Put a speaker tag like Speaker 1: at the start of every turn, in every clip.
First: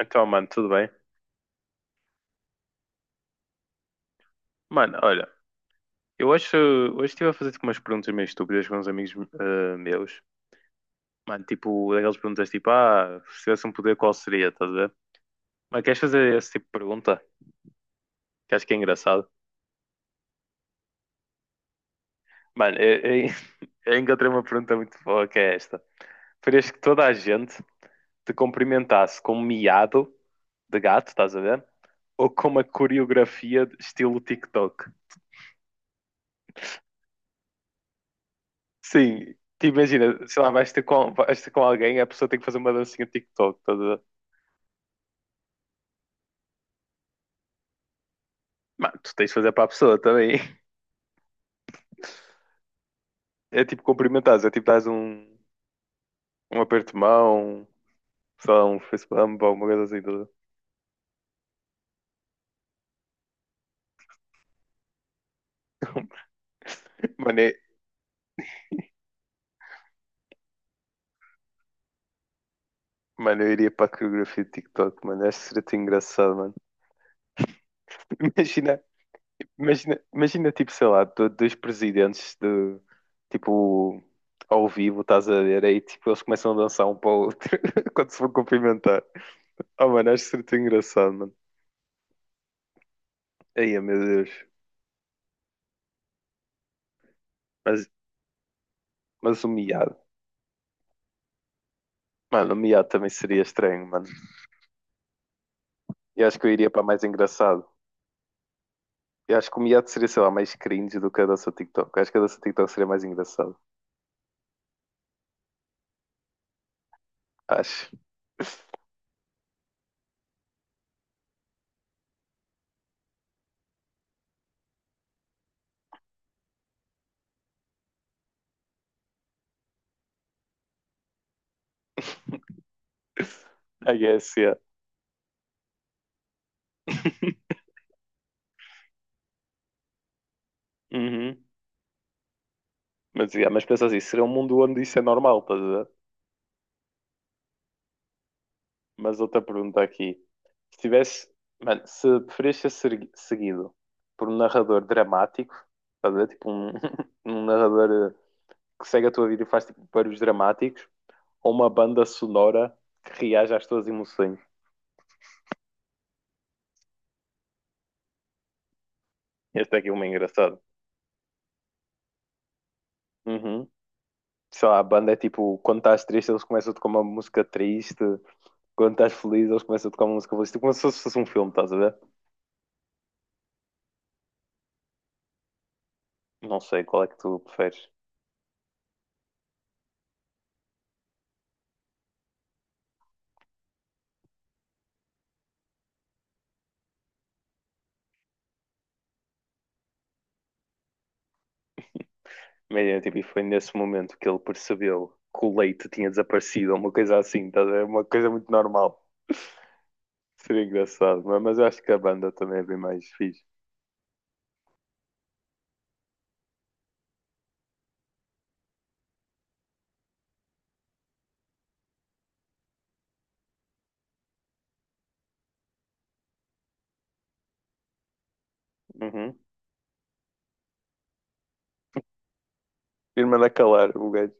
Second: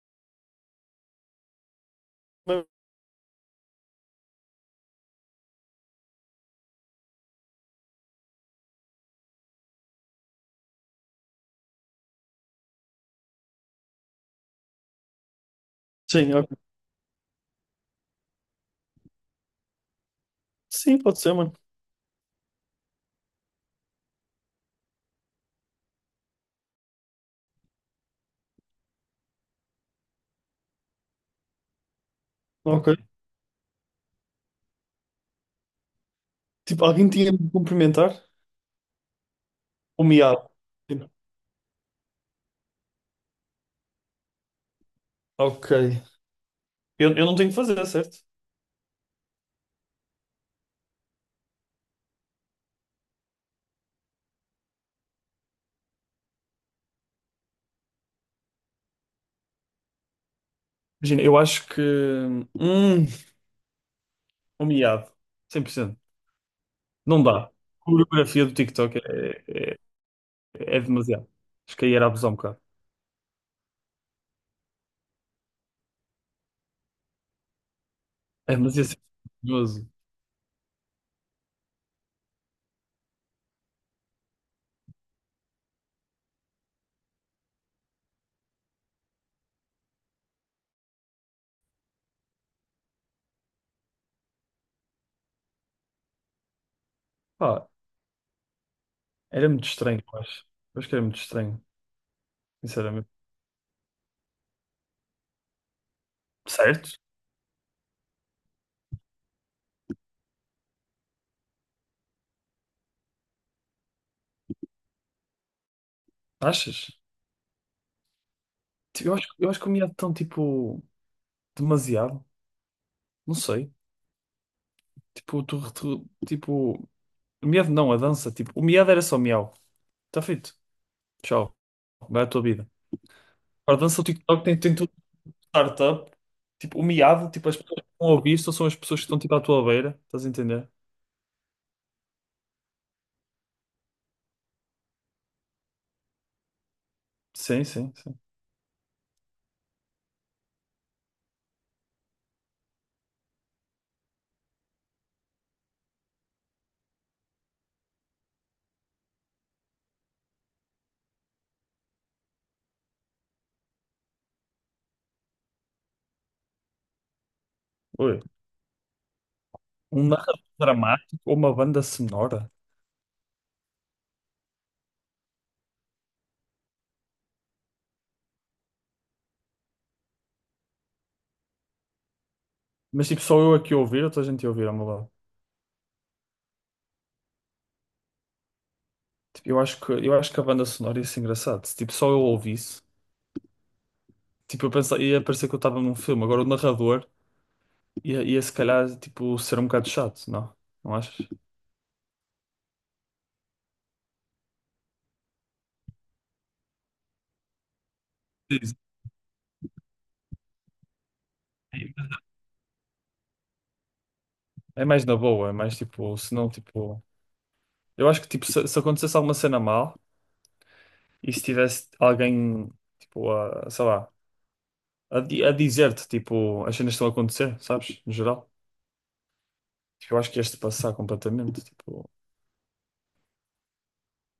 Speaker 1: Então, mano, tudo bem?
Speaker 2: Mas,
Speaker 1: Mano, olha, eu acho. Hoje estive a fazer tipo, umas perguntas meio estúpidas com uns amigos meus. Mano, tipo, daquelas perguntas tipo, ah, se tivesse um poder, qual seria? Estás a ver? Mas queres
Speaker 2: sim,
Speaker 1: fazer esse
Speaker 2: ok.
Speaker 1: tipo de pergunta? Que acho que é engraçado.
Speaker 2: Sim, pode ser, mano.
Speaker 1: Mano, eu encontrei uma pergunta muito boa que é esta. Preferias que toda a gente te cumprimentasse com um miado de gato, estás a ver? Ou com uma
Speaker 2: Ok.
Speaker 1: coreografia de estilo TikTok?
Speaker 2: Tipo, alguém tinha de me cumprimentar?
Speaker 1: Sim, te
Speaker 2: O
Speaker 1: imagina, sei lá,
Speaker 2: miado.
Speaker 1: vais ter
Speaker 2: Tipo,
Speaker 1: com, vais ter com alguém, a pessoa tem que fazer uma dancinha de TikTok toda.
Speaker 2: ok. Eu não tenho que fazer, certo?
Speaker 1: Mas tu tens de fazer para a pessoa também. É tipo cumprimentares, é tipo dás um aperto de mão, sei lá, um face bump ou alguma coisa assim toda.
Speaker 2: Imagina, eu acho que. Hum, o miado. 100% não
Speaker 1: Mano,
Speaker 2: dá. A
Speaker 1: é-
Speaker 2: coreografia do TikTok é demasiado. Acho que aí era abusar um bocado.
Speaker 1: mano, eu iria para a coreografia de TikTok, mano, acho que seria tão engraçado, mano.
Speaker 2: É
Speaker 1: Imagina,
Speaker 2: demasiado perigoso.
Speaker 1: imagina tipo, sei lá, dois presidentes de, tipo, ao vivo, estás a ver, aí tipo, eles começam a dançar um para o outro quando se vão cumprimentar. Oh, mano, acho que seria tão engraçado, mano. Ai, meu Deus.
Speaker 2: Pá,
Speaker 1: Mas, mas o
Speaker 2: era muito
Speaker 1: miado.
Speaker 2: estranho, eu acho. Eu acho que era muito estranho,
Speaker 1: Mano, o miado
Speaker 2: sinceramente.
Speaker 1: também seria estranho, mano. Eu acho que eu iria para
Speaker 2: Certo?
Speaker 1: mais engraçado. Eu acho que o miado seria, sei lá, mais cringe do que a dança TikTok. Eu acho que a dança TikTok seria mais engraçado.
Speaker 2: Achas?
Speaker 1: Acho.
Speaker 2: Tipo, eu acho que o miado tão, tipo, demasiado. Não sei. Tipo, tipo, o medo não, a dança, tipo, o medo era só miau. Está feito. Tchau. Vai à tua vida. Agora,
Speaker 1: I
Speaker 2: dança o
Speaker 1: guess,
Speaker 2: TikTok
Speaker 1: yeah.
Speaker 2: tem tudo de startup. Tipo, o miado, tipo, as pessoas que estão a ouvir só são as pessoas que estão tipo à tua beira. Estás a entender?
Speaker 1: Uhum. Mas, yeah, mas pensa assim, seria um mundo onde isso é normal, estás a ver?
Speaker 2: Sim, sim, sim.
Speaker 1: Mas outra pergunta aqui. Se tivesse, mano, se preferias seguido por um narrador dramático, estás a ver? Tipo um, um narrador que segue a tua vida e faz tipo, barulhos dramáticos, ou uma banda sonora que reaja às tuas emoções.
Speaker 2: Ui.
Speaker 1: Este aqui é uma
Speaker 2: Um narrador
Speaker 1: engraçado.
Speaker 2: dramático ou uma banda sonora?
Speaker 1: Uhum. Sei lá, a banda é tipo, quando estás triste, eles começam a tocar uma música triste, quando estás feliz, eles começam a tocar uma música feliz. Tipo, como se fosse um filme, estás a ver?
Speaker 2: Mas tipo, só eu aqui a ouvir ou toda a gente a ouvir ao meu lado?
Speaker 1: Não sei qual é que tu preferes.
Speaker 2: Tipo, eu acho que a banda sonora ia ser engraçado. Se tipo, só eu ouvisse, tipo, eu pensava, ia parecer que eu estava num filme. Agora o narrador. Ia se calhar, tipo, ser um bocado chato, não? Não achas?
Speaker 1: Mas tipo, e foi nesse momento que ele percebeu que o leite tinha desaparecido, uma coisa assim, estás a ver? Uma coisa muito
Speaker 2: Sim,
Speaker 1: normal. Seria engraçado, mas eu acho que
Speaker 2: sim.
Speaker 1: a banda também é bem mais fixe.
Speaker 2: É mais na boa, é mais tipo, se não, tipo. Eu acho que, tipo, se acontecesse alguma cena mal e se tivesse alguém, tipo, a, sei lá, a dizer-te, tipo, as cenas que estão a acontecer, sabes? No geral.
Speaker 1: Uhum.
Speaker 2: Tipo, eu acho que ias-te passar completamente, tipo.
Speaker 1: Irmã da Calar, o gajo.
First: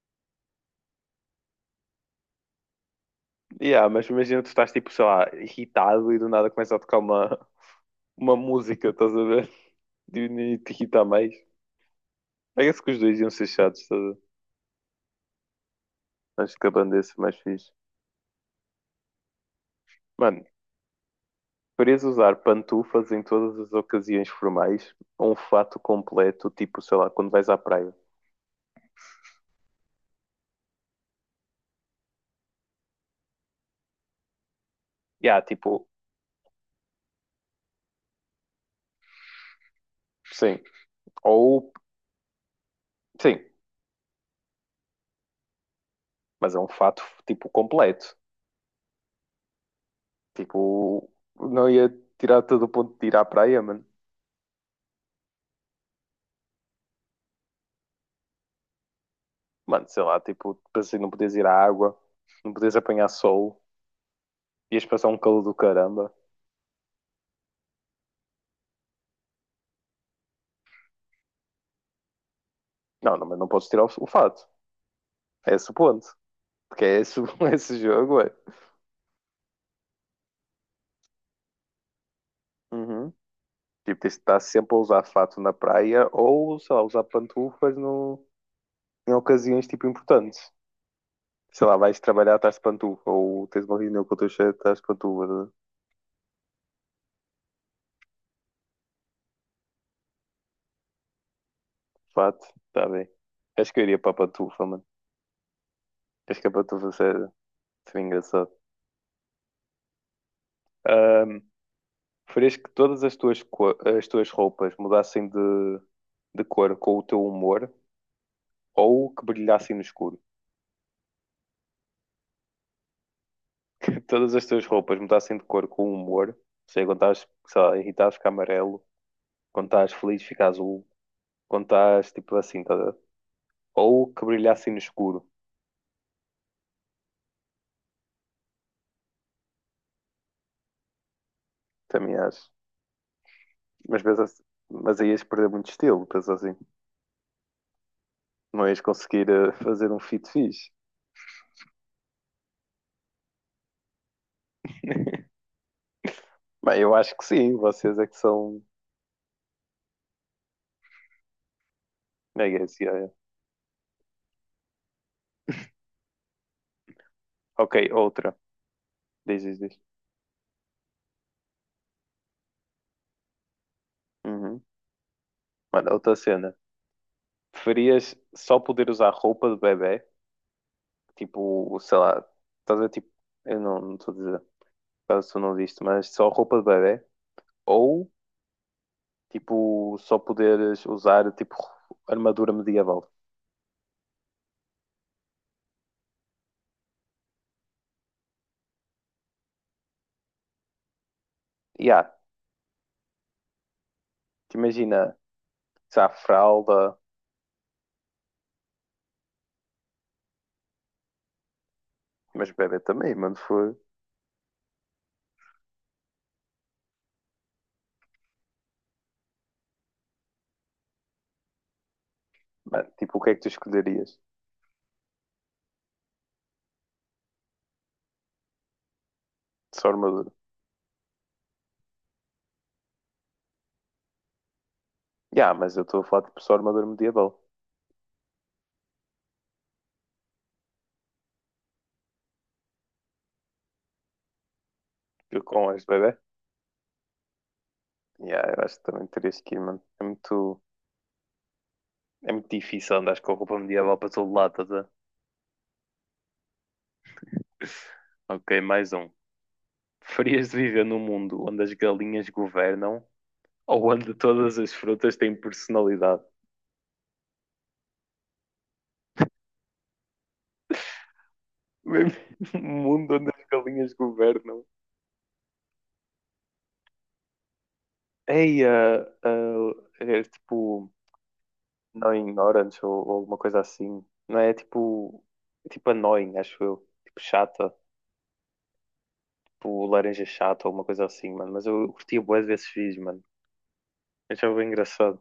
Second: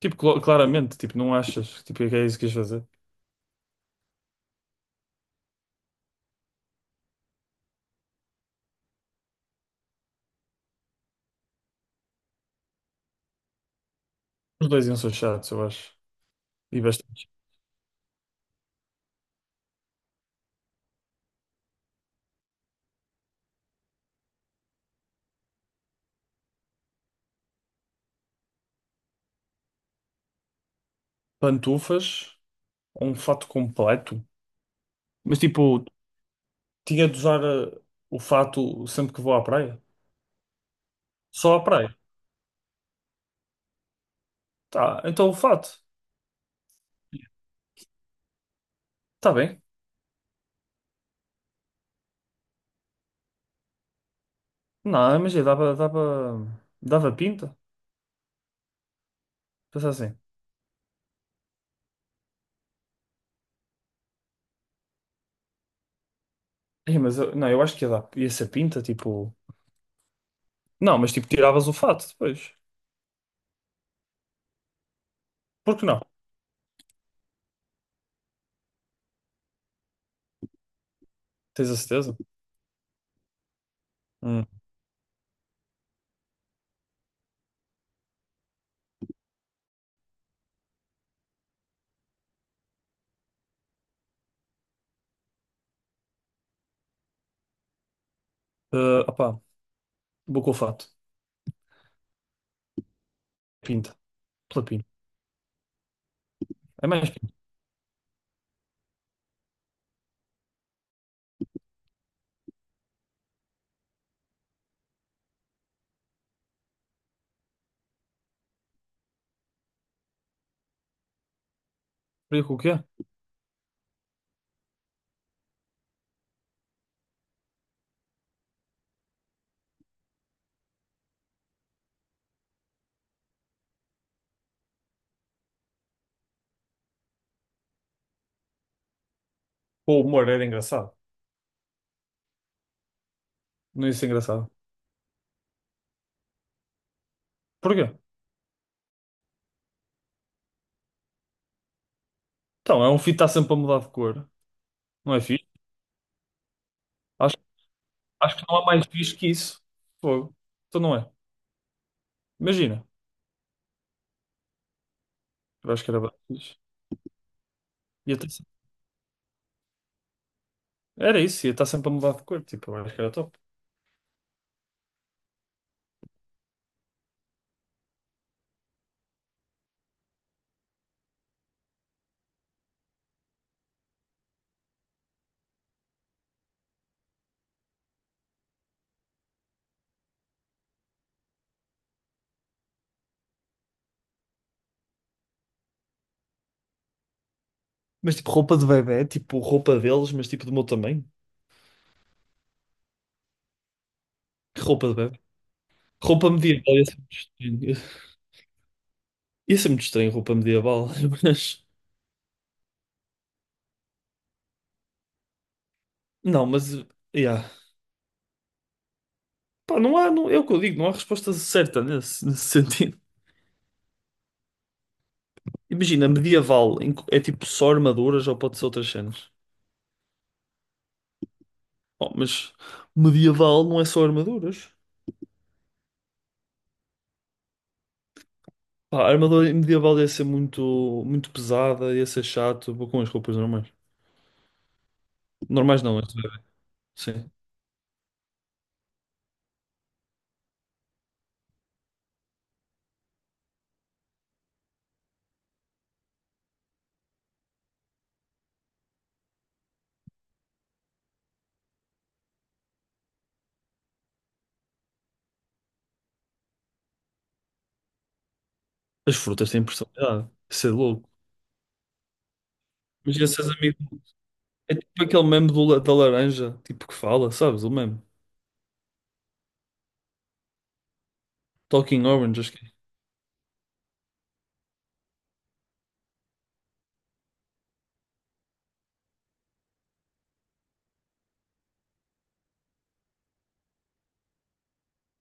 Speaker 2: Tipo, claramente, tipo, não achas? Tipo, é que é isso que ias fazer?
Speaker 1: Yeah, mas imagina tu estás tipo, sei lá, irritado e do nada começa a tocar uma, música, estás a ver? E nem te irrita mais. Parece que os dois iam ser chatos, estás a ver?
Speaker 2: Os dois iam ser chatos, eu acho.
Speaker 1: Acho que a
Speaker 2: E
Speaker 1: banda ia ser
Speaker 2: bastante.
Speaker 1: mais fixe. Mano, preferias usar pantufas em todas as ocasiões formais ou um fato completo, tipo, sei lá, quando vais à praia?
Speaker 2: Pantufas, um fato completo. Mas,
Speaker 1: Yeah,
Speaker 2: tipo.
Speaker 1: tipo,
Speaker 2: Tinha de usar o fato sempre que vou à praia?
Speaker 1: sim.
Speaker 2: Só à
Speaker 1: Ou,
Speaker 2: praia?
Speaker 1: sim,
Speaker 2: Tá, então o fato.
Speaker 1: mas é um fato, tipo, completo.
Speaker 2: Tá bem.
Speaker 1: Tipo, não ia tirar todo o ponto de ir à praia, mano.
Speaker 2: Não, imagina, dava, dava, dava pinta.
Speaker 1: Mano,
Speaker 2: Pensar
Speaker 1: sei
Speaker 2: assim.
Speaker 1: lá, tipo, pensei não podias ir à água, não podias apanhar sol, ias passar um calor do caramba.
Speaker 2: Ei, mas eu, não, eu acho que ia dar, ia ser pinta, tipo. Não, mas tipo, tiravas o fato depois.
Speaker 1: Não, não, mas não podes tirar o fato. É esse o
Speaker 2: Por que não?
Speaker 1: ponto. Porque é esse, esse jogo, é.
Speaker 2: Tens a certeza?
Speaker 1: Uhum. Tipo, tens de estar
Speaker 2: Hum.
Speaker 1: sempre a usar fato na praia ou, sei lá, usar pantufas no, em ocasiões, tipo, importantes. Sei lá, vais trabalhar, estás de pantufa, ou tens uma reunião com o teu chefe, estás de pantufa,
Speaker 2: Opá, vou com o fato.
Speaker 1: de fato, está bem. Acho que eu
Speaker 2: Pinta.
Speaker 1: iria para a
Speaker 2: Pela
Speaker 1: pantufa, mano.
Speaker 2: pinta.
Speaker 1: Acho que a
Speaker 2: É
Speaker 1: pantufa
Speaker 2: mais
Speaker 1: seria,
Speaker 2: pinta.
Speaker 1: seria engraçado. Ahm, Preferias que todas as tuas roupas mudassem de cor com o teu humor ou que brilhassem no escuro?
Speaker 2: Faria com o quê?
Speaker 1: todas as tuas roupas mudassem de cor com o humor, ou seja, quando estás, sei lá, irritado fica amarelo, quando estás feliz fica azul, quando estás tipo assim, tá a ver? Ou que brilhassem no escuro,
Speaker 2: Com o humor era engraçado.
Speaker 1: também acho.
Speaker 2: Não ia
Speaker 1: Mas,
Speaker 2: ser
Speaker 1: pensas,
Speaker 2: engraçado.
Speaker 1: mas aí ias perder muito estilo, penso assim.
Speaker 2: Porquê?
Speaker 1: Não ias conseguir fazer um fit fixe.
Speaker 2: Então, é um filho que está sempre a mudar de cor. Não é fixe?
Speaker 1: Bem, eu acho que sim, vocês é que
Speaker 2: Acho que não
Speaker 1: são.
Speaker 2: há mais fixe que isso. Fogo. Então não é.
Speaker 1: É, é,
Speaker 2: Imagina.
Speaker 1: é.
Speaker 2: Eu acho que era bem fixe.
Speaker 1: Ok,
Speaker 2: Ia ter
Speaker 1: outra.
Speaker 2: sempre-
Speaker 1: Diz, diz, diz.
Speaker 2: Era isso, ia estar sempre a mudar de cor. Tipo, eu acho que era top.
Speaker 1: Uhum. Mano, é outra cena. Preferias só poder usar roupa de bebé? Tipo, sei lá, estás a ver, tipo, eu não estou a dizer, caso tu não viste, mas só roupa de bebé? Ou, tipo, só poderes usar, tipo, armadura medieval?
Speaker 2: Mas tipo, roupa de bebê, tipo, roupa deles, mas tipo do meu tamanho.
Speaker 1: E há, te
Speaker 2: Que roupa de
Speaker 1: imagina,
Speaker 2: bebê?
Speaker 1: sei lá,
Speaker 2: Roupa medieval, ia ser
Speaker 1: fralda,
Speaker 2: muito estranho. Ia ser muito estranho roupa medieval, mas.
Speaker 1: mas bebé também, mano, foi.
Speaker 2: Não, mas. Yeah. Pá, não há, não, é o que eu digo, não há resposta certa nesse,
Speaker 1: Mano,
Speaker 2: sentido.
Speaker 1: tipo, o que é que tu escolherias?
Speaker 2: Imagina, medieval em que é tipo só armaduras ou pode ser outras cenas.
Speaker 1: Só armadura.
Speaker 2: Oh, mas medieval não é só armaduras.
Speaker 1: E há, mas eu estou a falar, tipo, só armadura medieval.
Speaker 2: Pá, a armadura medieval ia ser muito, muito pesada, ia ser chato. Vou com as roupas normais.
Speaker 1: Eu com as
Speaker 2: Normais
Speaker 1: de
Speaker 2: não, mas,
Speaker 1: bebé?
Speaker 2: sim.
Speaker 1: E há, eu acho que também terias que ir, mano. É muito. É muito difícil andar com roupa medieval para todo lado. Ok, mais um. Preferias viver num mundo onde as galinhas governam ou onde todas as frutas têm personalidade?
Speaker 2: As frutas têm personalidade. Isso é louco.
Speaker 1: Um mundo
Speaker 2: Mas
Speaker 1: onde as
Speaker 2: esses amigos.
Speaker 1: galinhas governam.
Speaker 2: É tipo aquele meme da laranja, tipo que fala, sabes? O meme.
Speaker 1: Ei, é tipo
Speaker 2: Talking
Speaker 1: Annoying
Speaker 2: Orange, acho que é.
Speaker 1: Orange ou alguma coisa assim. Não é. É tipo Annoying, acho eu. Tipo chata, tipo laranja chata ou alguma coisa assim, mano. Mas eu curtia bué desses vídeos, mano. Eu já bem engraçado.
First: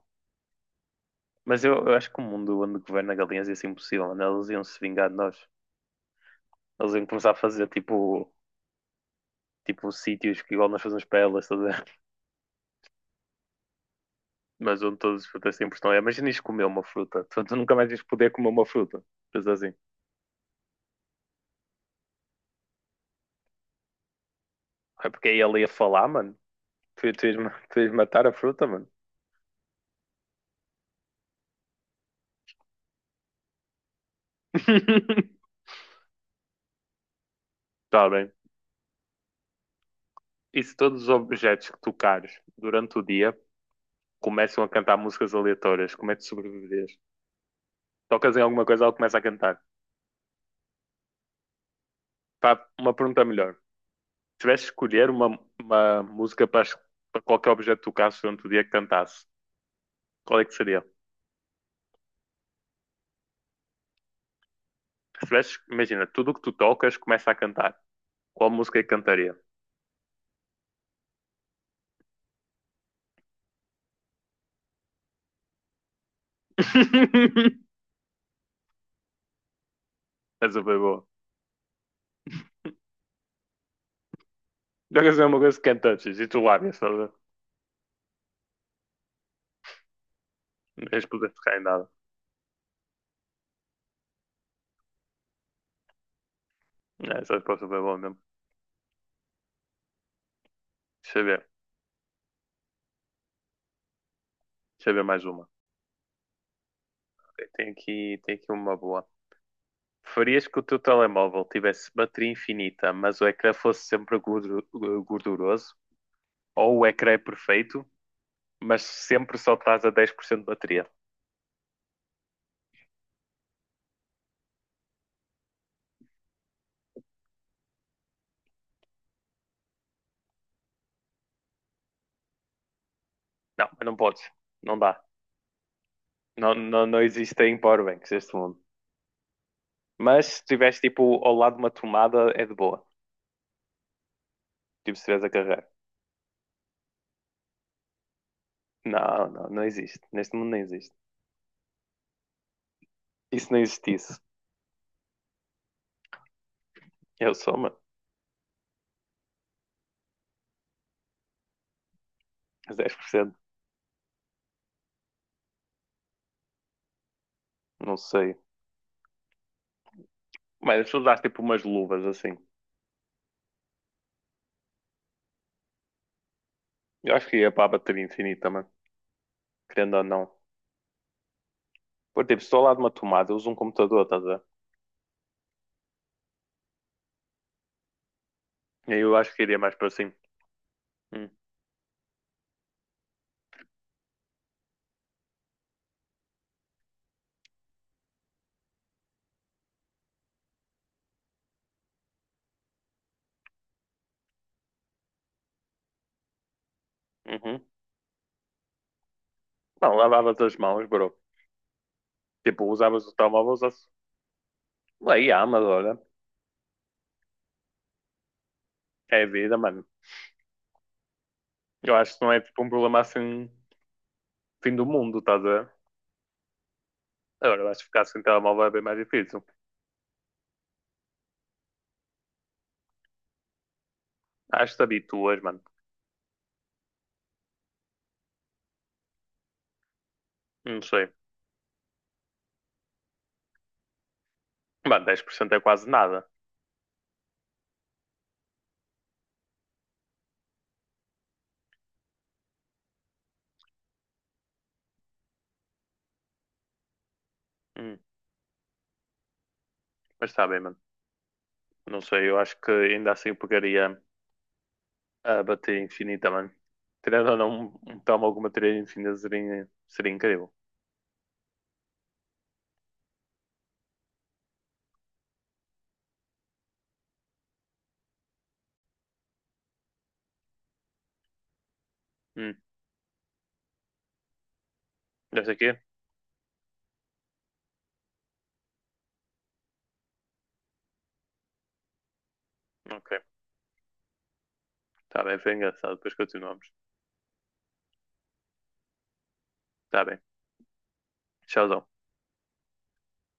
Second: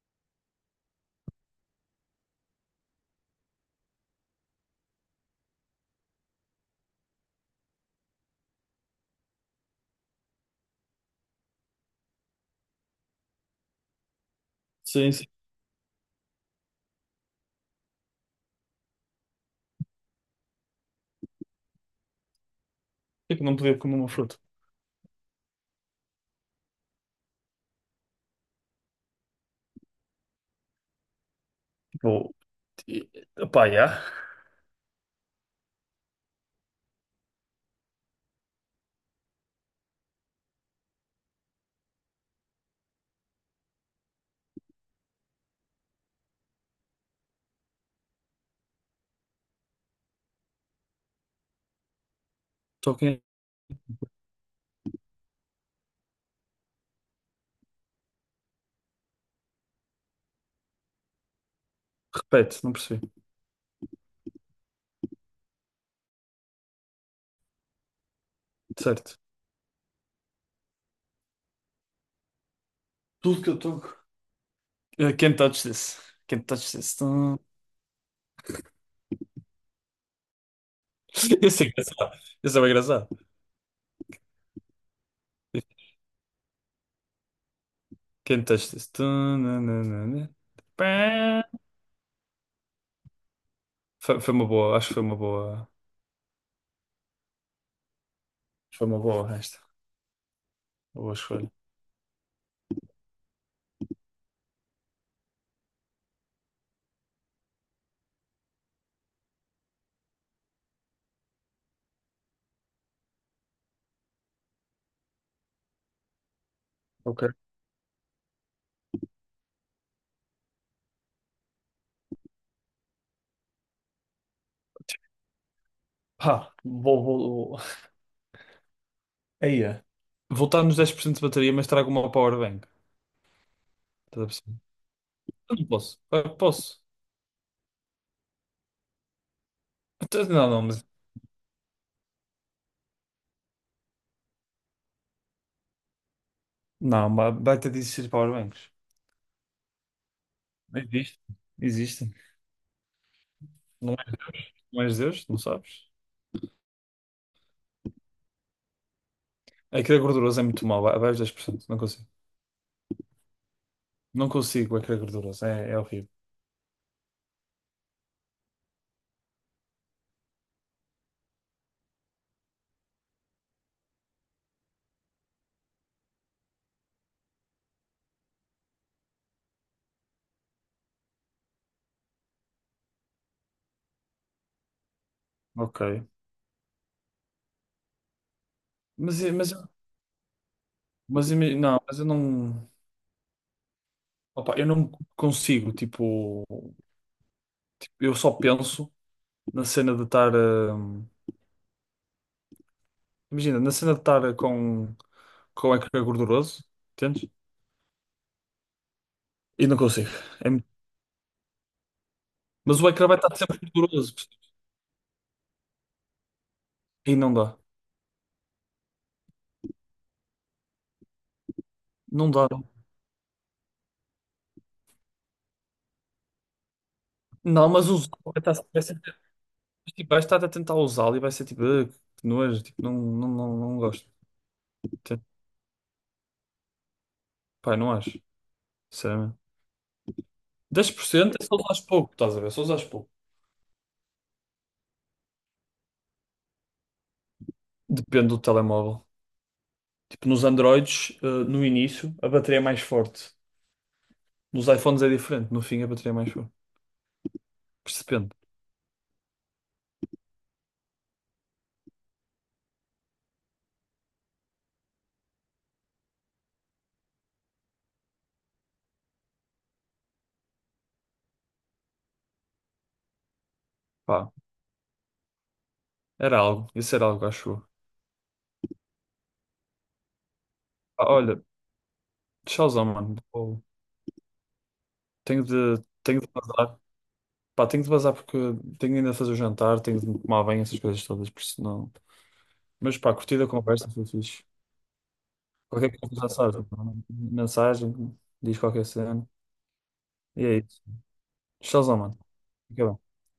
Speaker 1: Mas eu acho que o mundo onde governa galinhas ia ser impossível, mano. Elas iam se vingar de nós. Elas iam começar a fazer tipo sítios que igual nós fazemos para elas, estás a ver? Mas onde
Speaker 2: Sim,
Speaker 1: todas
Speaker 2: sim.
Speaker 1: as frutas têm pressão. Imagina isto comer uma fruta. Tu nunca mais ias poder comer uma fruta. Mas assim.
Speaker 2: Por que é que não podia comer uma fruta?
Speaker 1: É porque aí ele ia falar, mano. Tu ias matar a fruta, mano.
Speaker 2: Tipo, e- pá, yeah.
Speaker 1: Tá bem. E se todos os objetos que tocares durante o dia começam a cantar músicas aleatórias, como é que sobreviveres? Tocas em alguma coisa, ela começa a cantar. Pá, uma
Speaker 2: Talking.
Speaker 1: pergunta melhor. Tivesse de escolher uma, música para qualquer objeto que tocasse durante o dia que cantasse, qual é que seria?
Speaker 2: Repete, não percebi.
Speaker 1: Se tivesse, imagina, tudo o que tu tocas começa a cantar. Qual música é que
Speaker 2: Certo.
Speaker 1: cantaria?
Speaker 2: Tudo que eu toco. I can't touch this. Can't touch this. Não.
Speaker 1: Essa foi boa.
Speaker 2: Isso é engraçado. Isso é bem engraçado.
Speaker 1: Jogas é uma coisa que cantantes e tu lábias, estás a ver?
Speaker 2: Quem testa isso?
Speaker 1: Não tens poder de tocar em nada.
Speaker 2: Foi uma boa, acho que foi uma boa.
Speaker 1: É, essa resposta foi boa mesmo.
Speaker 2: Foi uma boa esta. Uma boa
Speaker 1: Deixa eu ver.
Speaker 2: escolha.
Speaker 1: Deixa eu ver mais uma. Tem aqui uma boa. Preferias que o teu telemóvel tivesse bateria infinita, mas o ecrã fosse sempre gorduroso? Ou o ecrã é
Speaker 2: Ok.
Speaker 1: perfeito, mas sempre só estás a 10% de bateria.
Speaker 2: Pá, vou. Aí é. Voltar nos 10% de bateria, mas trago uma power bank.
Speaker 1: Não, mas não podes,
Speaker 2: Estás a perceber?
Speaker 1: não dá.
Speaker 2: Eu não posso. Eu
Speaker 1: Não,
Speaker 2: posso.
Speaker 1: não, não existem powerbanks neste mundo. Mas
Speaker 2: Então,
Speaker 1: se
Speaker 2: Não, não,
Speaker 1: estiveres
Speaker 2: mas.
Speaker 1: tipo ao lado de uma tomada, é de boa. Tipo, se estiveres a carregar.
Speaker 2: Não, baita de existir powerbanks.
Speaker 1: Não, não, não existe. Neste mundo não existe.
Speaker 2: Existe. Existem.
Speaker 1: E se não
Speaker 2: Não és,
Speaker 1: existisse?
Speaker 2: não és Deus, não sabes?
Speaker 1: Eu sou, mano.
Speaker 2: A crer gorduroso é muito mau, abaixo de 10% não consigo.
Speaker 1: Dez por cento.
Speaker 2: Não consigo a crer gorduroso, é horrível.
Speaker 1: Não sei. Mas se usaste tipo umas luvas assim, eu acho que ia para a bateria infinita, mano. Querendo ou não. Por tipo, se estou ao lado de uma tomada, eu uso um computador, estás a ver?
Speaker 2: Ok.
Speaker 1: E aí eu
Speaker 2: Mas,
Speaker 1: acho
Speaker 2: eu-
Speaker 1: que
Speaker 2: mas,
Speaker 1: iria
Speaker 2: eu-
Speaker 1: mais para assim. Hum,
Speaker 2: não, mas eu não. Opa, eu não consigo, tipo. Eu só penso na cena de estar. Imagina, na cena de estar com o ecrã gorduroso, entendes?
Speaker 1: uhum.
Speaker 2: E não
Speaker 1: Não,
Speaker 2: consigo.
Speaker 1: lavavas
Speaker 2: É
Speaker 1: as
Speaker 2: muito-
Speaker 1: mãos, bro. Tipo,
Speaker 2: Mas o
Speaker 1: usavas
Speaker 2: ecrã
Speaker 1: o
Speaker 2: vai estar
Speaker 1: telemóvel,
Speaker 2: sempre
Speaker 1: usavas.
Speaker 2: gorduroso.
Speaker 1: Aí, há mas olha,
Speaker 2: E não dá.
Speaker 1: é a vida, mano. Eu acho que
Speaker 2: Não
Speaker 1: não é
Speaker 2: dá.
Speaker 1: tipo um problema assim, fim do mundo, estás a ver? Agora, eu
Speaker 2: Não,
Speaker 1: acho que
Speaker 2: mas
Speaker 1: ficar
Speaker 2: os.
Speaker 1: sem telemóvel é bem mais difícil.
Speaker 2: Tipo, vais estar a tentar usá-lo e vai ser tipo, "Ah, que nojo, tipo, não, não, não, não gosto."
Speaker 1: Acho que te
Speaker 2: Tipo,
Speaker 1: habituas, mano.
Speaker 2: Pai, não acho, sinceramente.
Speaker 1: Não
Speaker 2: Dez por
Speaker 1: sei.
Speaker 2: cento é só usares pouco, estás a ver? É só usares pouco.
Speaker 1: Mano, dez por cento é quase nada.
Speaker 2: Depende do telemóvel. Tipo, nos Androids, no início, a bateria é mais forte. Nos iPhones é diferente, no fim a bateria é mais forte.
Speaker 1: Hum,
Speaker 2: Percebendo.
Speaker 1: mas está bem, mano. Não sei, eu acho que ainda assim eu pegaria a bateria infinita, mano. Tirando ou não um telemóvel com bateria infinita seria incrível.
Speaker 2: Pá, era algo. Isso era algo, acho eu. Pá, olha,
Speaker 1: Hum,
Speaker 2: tchauzão, mano. Vou-
Speaker 1: já
Speaker 2: Tenho
Speaker 1: sei aqui?
Speaker 2: de, tenho de vazar. Pá, tenho de vazar porque tenho ainda de fazer o jantar, tenho de me tomar bem essas coisas todas, por isso não. Mas pá,
Speaker 1: Ok.
Speaker 2: curtida a conversa, foi fixe.
Speaker 1: Está bem, foi engraçado.
Speaker 2: Qualquer
Speaker 1: Depois
Speaker 2: coisa já sabes.
Speaker 1: continuamos.
Speaker 2: Mensagem, diz qualquer cena.
Speaker 1: Está bem.
Speaker 2: E é isso.
Speaker 1: Tchauzão.
Speaker 2: Showzão, mano. Fica bem.